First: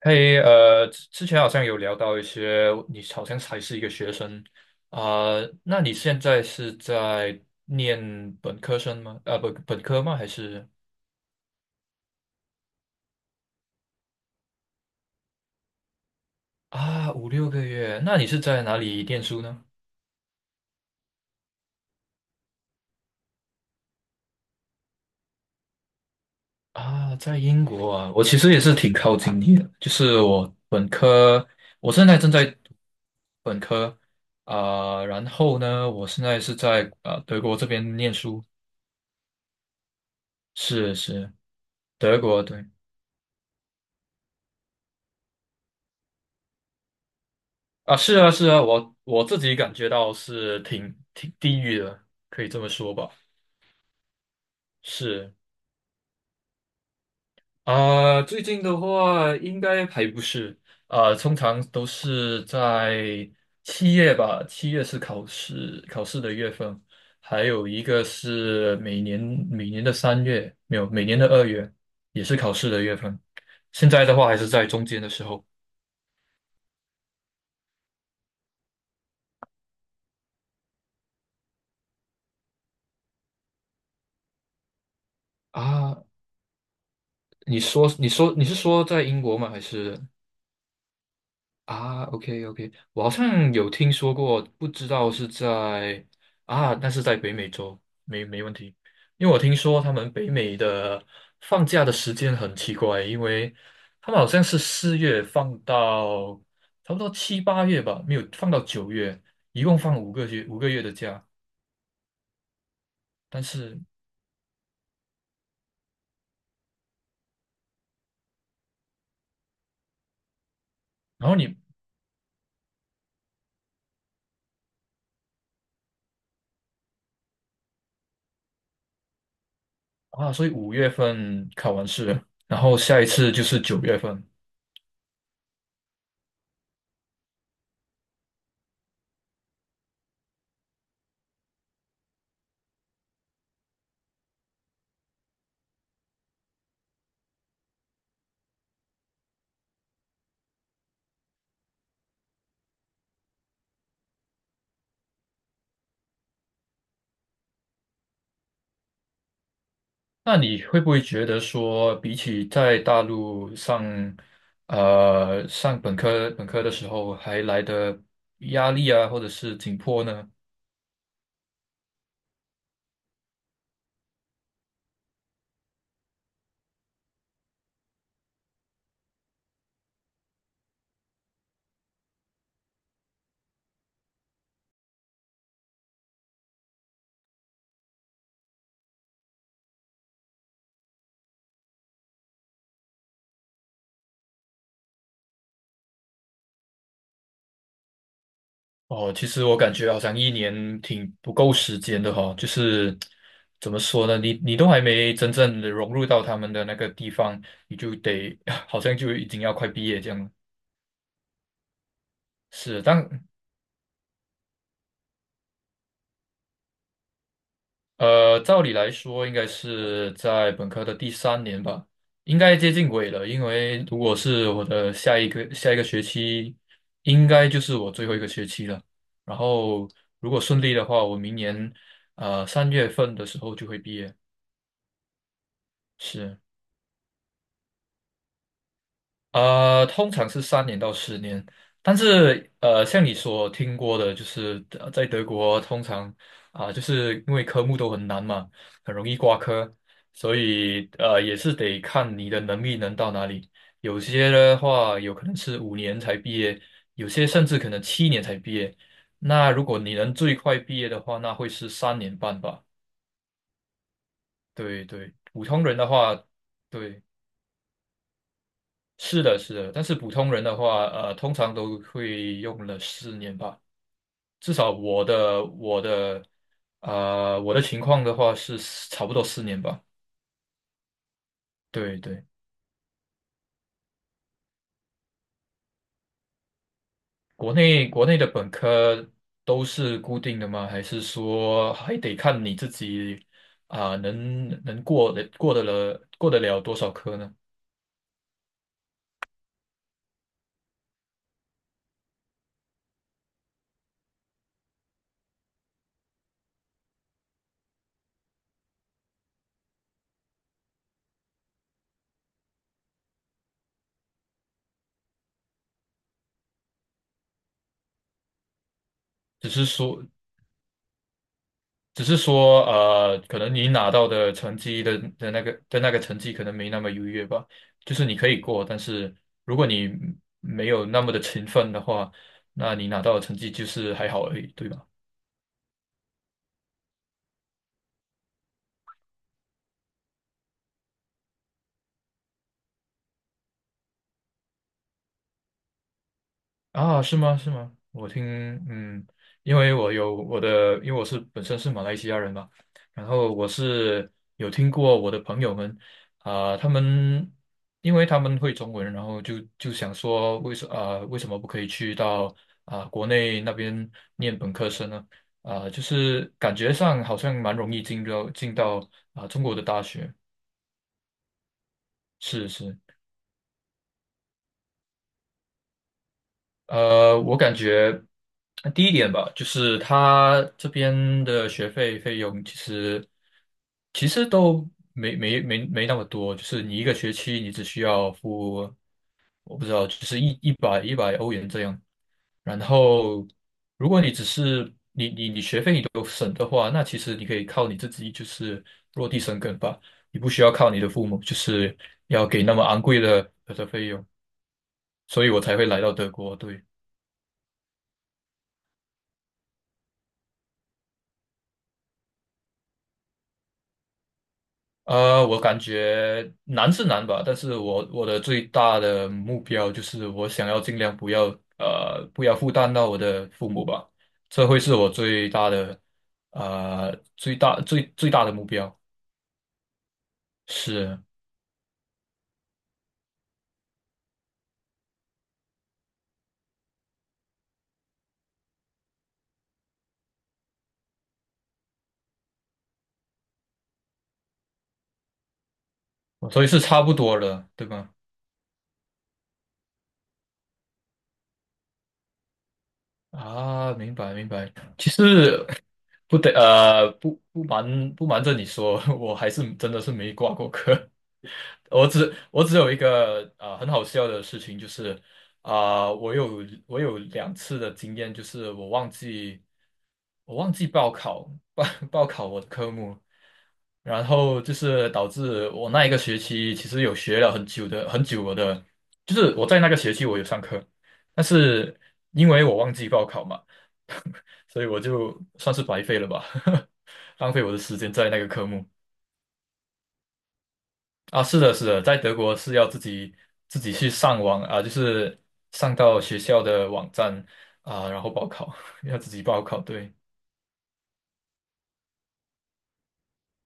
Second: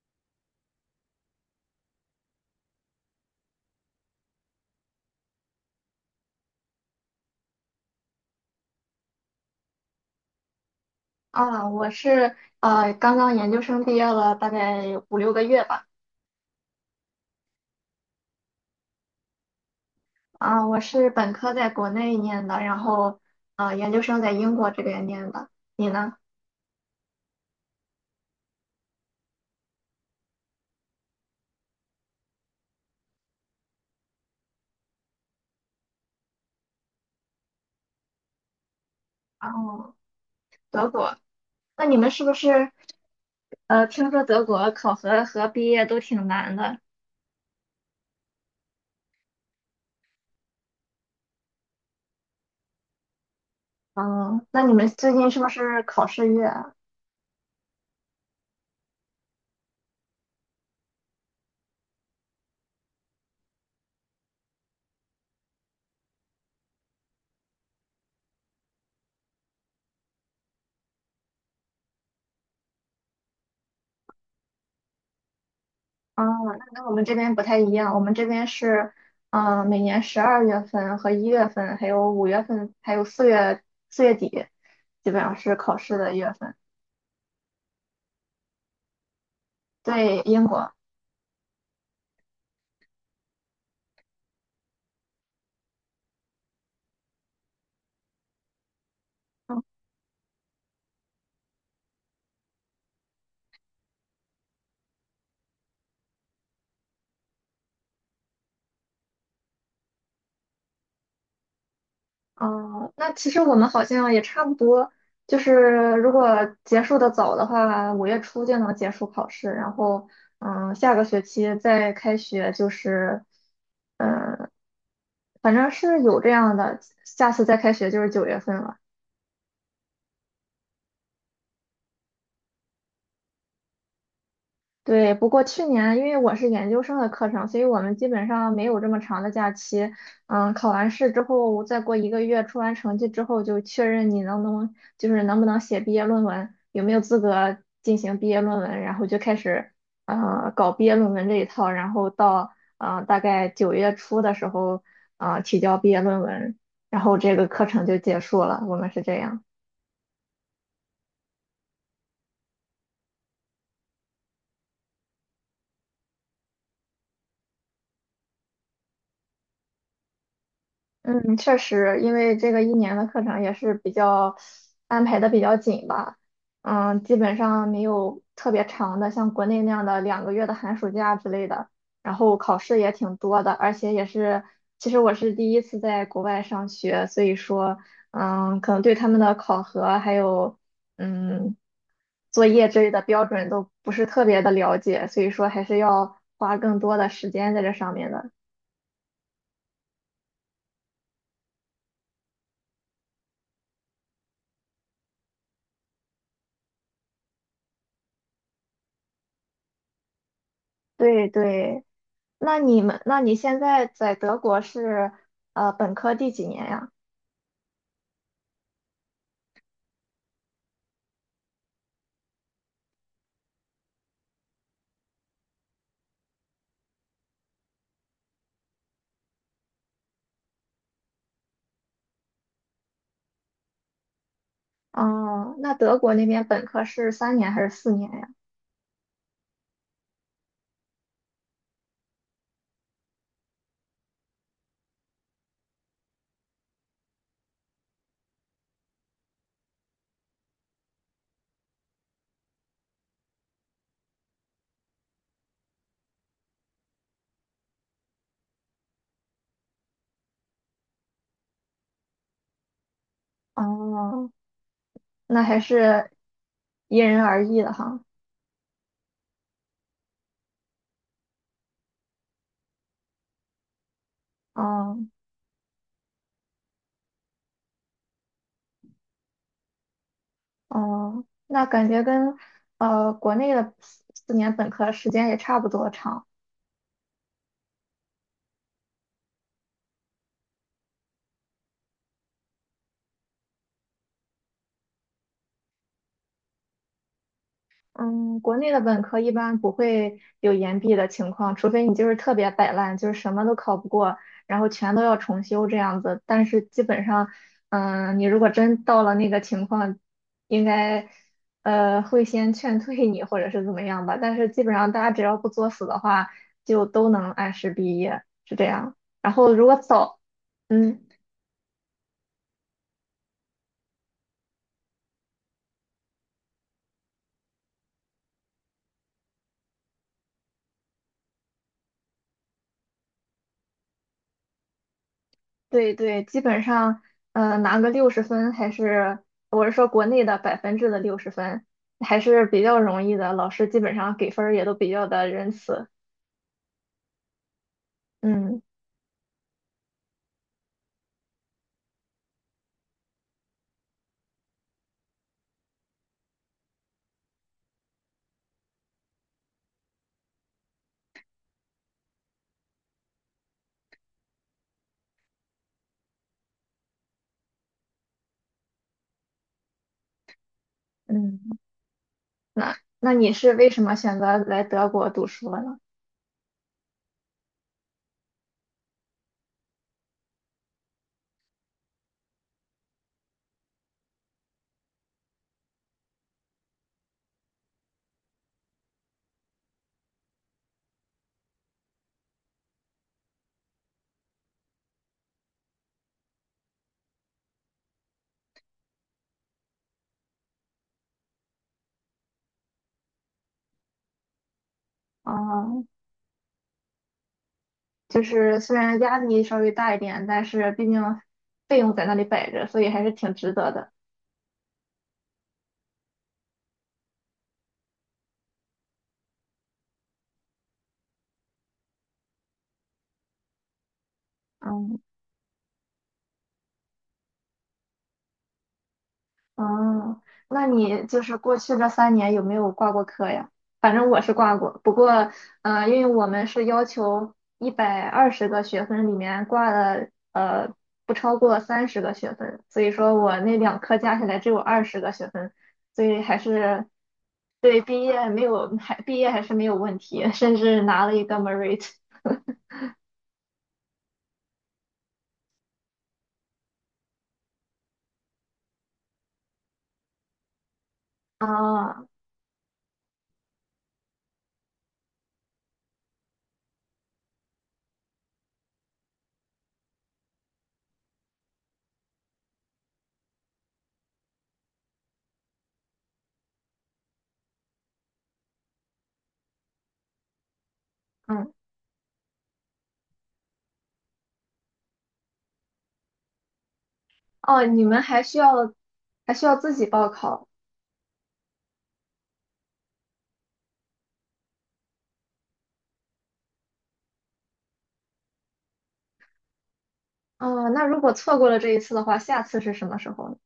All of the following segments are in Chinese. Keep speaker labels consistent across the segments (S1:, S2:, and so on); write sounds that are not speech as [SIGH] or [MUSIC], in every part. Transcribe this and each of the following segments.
S1: 嘿，之前好像有聊到一些，你好像还是一个学生啊。那你现在是在念本科生吗？啊，本科吗？还是
S2: 啊，我是刚刚研究生毕业了大概5、6个月吧。
S1: 啊，5、6个月？那你是在哪里念书呢？
S2: 啊，我是本科在国内念的，然后研究生在英国这边念的。你呢？
S1: 啊，在英国啊，我其实也是挺靠近你的，就是我本科，我现在正在读本科啊。然后呢，我现在是在德国这边念书。
S2: 哦，德
S1: 是
S2: 国？
S1: 是，
S2: 那你们
S1: 德
S2: 是不
S1: 国，对。
S2: 是听说德国考核和毕业都挺难的？
S1: 啊，是啊，是啊，我自己感觉到是挺地狱的，可以这么说吧。
S2: 嗯，那你们最近
S1: 是
S2: 是不是考试月啊？
S1: 啊，最近的话应该还不是啊。通常都是在七月吧，七月是考试的月份。还有一个是每年的三月，没有，每年的2月也是考试的月份。现在的话还是在中间的时候
S2: 啊，那跟我们这边不太一样，我们这边是，每年12月份和1月份，还有5月份，还有4月底，基本上是考试
S1: 啊。
S2: 的月份。
S1: 你说，你说，你是说在英国吗？还是？
S2: 对，英国。
S1: 啊，OK OK，我好像有听说过，不知道是在，那是在北美洲，没问题。因为我听
S2: 嗯，
S1: 说他们北美的放假的时间很奇怪，因为他们好像是4月放到差不多7、8月吧，没有放到九月，一共放五个月的假。
S2: 哦那其实
S1: 但
S2: 我们
S1: 是
S2: 好像也差不多，就是如果结束的早的话，5月初就能结束考试，然后，嗯，下个学
S1: 然后
S2: 期
S1: 你
S2: 再开学就是，嗯，反正是有这样的，下次再开学就是9月份了。
S1: 啊，所以5月份考完试了然后下一次就是9月份。
S2: 对，不过去年因为我是研究生的课程，所以我们基本上没有这么长的假期。嗯，考完试之后，再过一个月出完成绩之后，就确认你能不能，就是能不能写毕业论文，有没有资格进行毕业论文，然后就开始搞毕业论文这一套，然后到大概9月初的时候，提交毕业论文，然后这个课程就结束了。我们是这样。
S1: 那你会不会觉得说，比起在大陆上，上本科的时候，还来的压力啊，或者是紧迫呢？
S2: 嗯，确实，因为这个一年的课程也是比较安排的比较紧吧，嗯，基本上没有特别长的，像国内那样的2个月的寒暑假之类的。然后考试也挺多的，而且也是，其实我是第一次在国外上学，所以说，可能对他们的考核还有，嗯，作业之类的标准都不是特别的了解，所以说还是要花更多的时间在这上面的。
S1: 哦，其实我感觉好像一年挺不够时间的哈、就是怎么说呢，你都还没真正的融入到他们的那个地方，你就得 [LAUGHS] 好像就已经要快毕业这样了。
S2: 对对。那你
S1: 是，
S2: 们，那
S1: 但
S2: 你现在在德国是本科第几年呀？
S1: 呃，照理来说，应该是在本科的第3年吧，应该接近尾了。因为如果是我的下一个学期，应该就是我最后一个学期了。然后，如果顺利的话，我明年3月份的时候就会毕业。
S2: 哦，那德国那
S1: 是。
S2: 边本科是三年还是四年呀？
S1: 通常是3年到10年。但是像你所听过的，就是在德国通常就是因为科目都很难嘛，很容易挂科。所以也是得看你的能力能到哪里。有些的话，有可能是5年才毕业，有些甚至可能7年才毕业。那如果你能最快毕业的话，那会是3年半吧？
S2: 哦，
S1: 对对，
S2: 那
S1: 普
S2: 还
S1: 通人的
S2: 是
S1: 话，对。
S2: 因人而异的哈。
S1: 是的，是的，但是普通人的话，通常都会用了四年吧。至少
S2: 哦
S1: 我的情况的话是差不多四年吧。
S2: 哦，那感
S1: 对
S2: 觉
S1: 对，
S2: 跟国内的四年本科时间也差不多长。
S1: 国内的本科都是固定的吗？还是说还得看你自己能过得了多少科呢？
S2: 嗯，国内的本科一般不会有延毕的情况，除非你就是特别摆烂，就是什么都考不过，然后全都要重修这样子。但是基本上，你如果真到了那个情况，应该会先劝退你或者是怎么样吧。但是基本上大家只要不作死的话，就都能按时毕业，是这样。然
S1: 只
S2: 后
S1: 是
S2: 如果
S1: 说
S2: 早，嗯。
S1: 只是说，可能你拿到的成绩的的那个的那个成绩可能没那么优越吧，就是你可以过，但是如果你没有那么的勤奋的话，那你拿到的成绩就是还好而已，对吧？
S2: 对对，基本上，拿个六十分还是，我是说国内的百分制的六十分，还是比较容易的。老师基本上给分儿也都比较的仁慈。
S1: 啊，是吗？是吗？我听，
S2: 嗯
S1: 嗯，因为我有我的，因为我是本身是马来西亚人嘛，然后我是有听过我的朋友们。啊、他们因为他们会中文，然后就想说为什么不可以去到国内那边念本科生呢？就是感觉上好像蛮容易进到中国的大学。
S2: 嗯，
S1: 是
S2: 那
S1: 是。
S2: 那你是为什么选择来德国读书了呢？
S1: 我感觉第一点吧，就是他这边的学费费用其实都没那么多。就是你一个学期你只需要付，我不知道，就是一百欧元这样。然后，如果你只是你你你学费你都省的话，那其实你可以靠你自己就是落地生根吧，你不需要靠你的父母，就是要给那么昂贵的费用，所以我才会来
S2: 哦，
S1: 到德国，对。
S2: 就是虽然压力稍微大一点，但是毕竟费用在那里摆着，所以还是挺值得的。
S1: 我感觉难是难吧，但是我的最大的目标就是我想要尽量不要负担到我的父母吧。这会是我
S2: 嗯。
S1: 最大的目标，
S2: 嗯，那
S1: 是。
S2: 你就是过去这三年有没有挂过科呀？反正我是挂过，不过，因为我们是要求120个学分里面挂了不超过30个学分，所以说我那两科加起来只有二十个学分，所以还
S1: 所以是差
S2: 是
S1: 不多了，对
S2: 对
S1: 吧？
S2: 毕业没有还毕业还是没有问题，甚至拿了一个 merit
S1: 啊，明白明白。其实不瞒着你说，[LAUGHS] 我还是真的是没挂过科。我
S2: 啊，
S1: 只我只有一个很好笑的事情，就是我有2次的经验。就是我忘记报考我的科目，然后就是导致我那一个学期其实有学了很久我的，就是我在那个学期我有上课，但
S2: 嗯，
S1: 是因为我忘记报考嘛。[LAUGHS] 所以我就算是白费了吧，[LAUGHS] 浪费我的
S2: 哦，
S1: 时
S2: 你
S1: 间
S2: 们
S1: 在那
S2: 还
S1: 个
S2: 需
S1: 科目。
S2: 要自己报考
S1: 啊，是的，是的，在德国是要自己去上网啊，就是上到学校的网站啊，然后报考，[LAUGHS] 要自己报考。对。
S2: 哦，那如果错过了这一次的话，下次是什么时候呢？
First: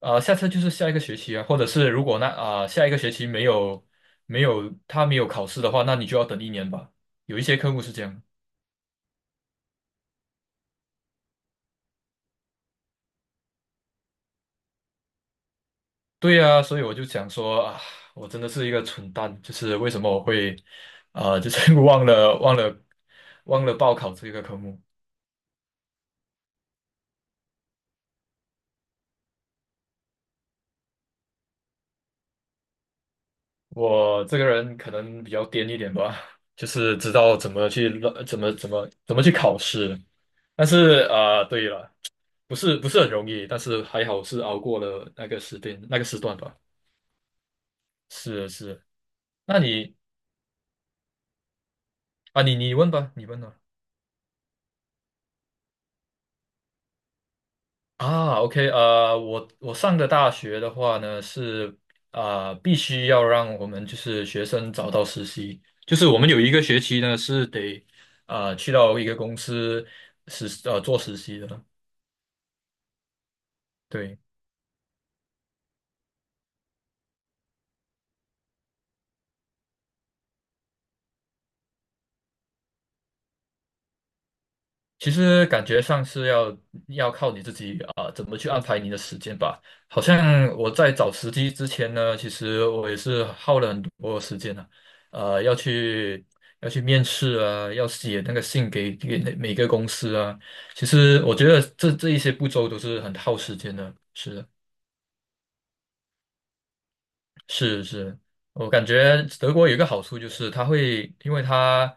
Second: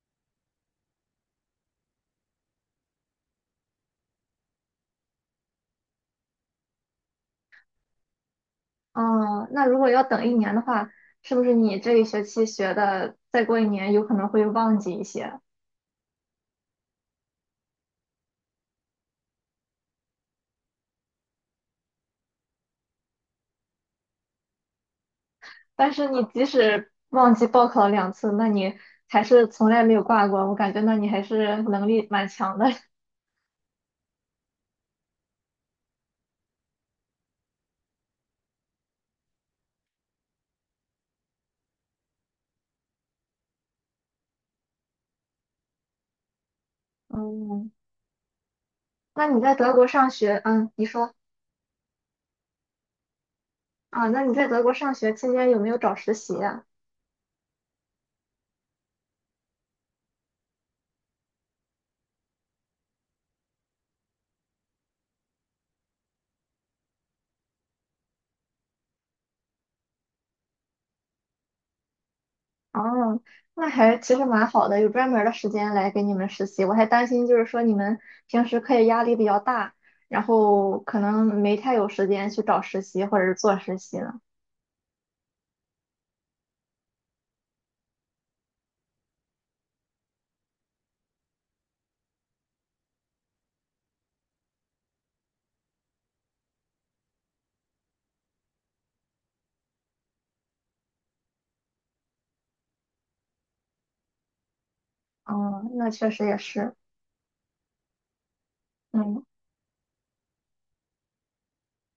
S1: 啊，下次就是下一个学期啊，或者是如果下一个学期没有考试的话，那你就要等一年吧。有一些科目是这样。
S2: 哦，那如果要等一年的话，是不是你这一学期学的，再过一年有可能会忘记一些？
S1: 对呀，所以我就想说啊，我真的是一个蠢蛋，就是为什么我会啊，就是 [LAUGHS] 忘了报考这个科目。
S2: 但是你即使忘记报考了2次，那你还是从来没有挂过，我感觉那你还是能力蛮强的。[LAUGHS]
S1: 我这个人可能比较癫一点吧，就是知道怎么去乱怎么怎么怎么去考试。但是对了，不是很容易，但是还好是熬过了那个时间那个时段吧。
S2: 嗯，
S1: 是是，
S2: 那你在
S1: 那
S2: 德国
S1: 你
S2: 上学，你说
S1: 啊，你问吧，你问吧。
S2: 啊，那你在德国上学期间有没有找实习呀？
S1: 啊，OK，我上的大学的话呢，是必须要让我们就是学生找到实习，就是我们有一个学期呢是得去到一个公司做实习的。
S2: 哦，那还其
S1: 对，
S2: 实蛮好的，有专门儿的时间来给你们实习。我还担心就是说你们平时课业压力比较大，然后可能没太有时间去找实习或者是做实习了。
S1: 其实感觉上是要靠你自己怎么去安排你的时间吧。好像我在找时机之前呢，其实我也是耗了很多时间啊，呃，要去要去面试啊，要写那个信给每个公司啊。其实我觉得这一些步骤都是很耗时间的，是的。
S2: 哦，那确实也是，
S1: 是是，我感觉
S2: 嗯
S1: 德国有一个好处就是它会，因为它，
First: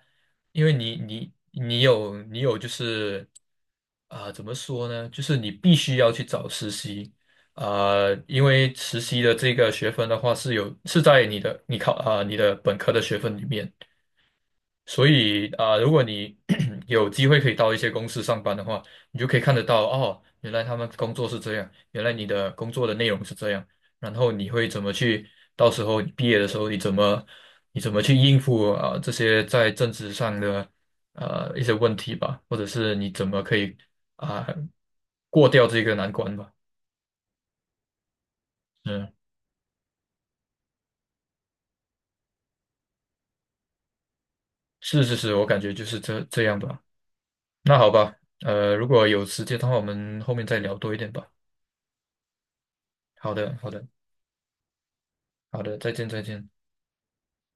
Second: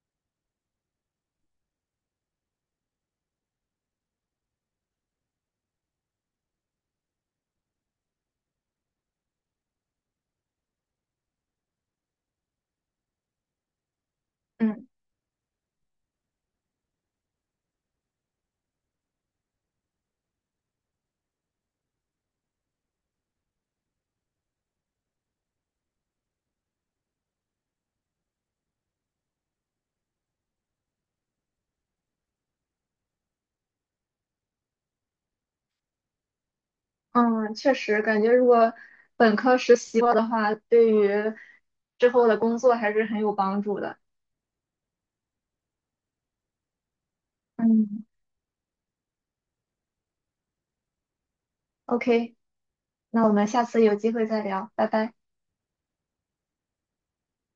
S1: 因为你有就是怎么说呢？就是你必须要去找实习。因为实习的这个学分的话是在你的本科的学分里面。
S2: 嗯
S1: 所以如果你 [CLEARS THROAT] 有机会可以到一些公司上班的话，你就可以看得到哦，原来他们工作是这样，原来你的工作的内容是这样。然后你会怎么去，到时候你毕业的时候你怎么去应付这些在政治上的一些问题吧，或者是你怎么可以啊、过掉这个难关吧？
S2: 嗯，确实感觉如果
S1: 嗯，
S2: 本科实习过的话，对于之后的工作还是很有帮助的。
S1: 是是是，我感觉就是这样吧。那好
S2: 嗯
S1: 吧，如果有时间的话，我们后面再聊多一点吧。
S2: ，OK,那我
S1: 好
S2: 们
S1: 的，
S2: 下
S1: 好
S2: 次
S1: 的。
S2: 有机会再聊，拜拜。
S1: 好的，再见，再见。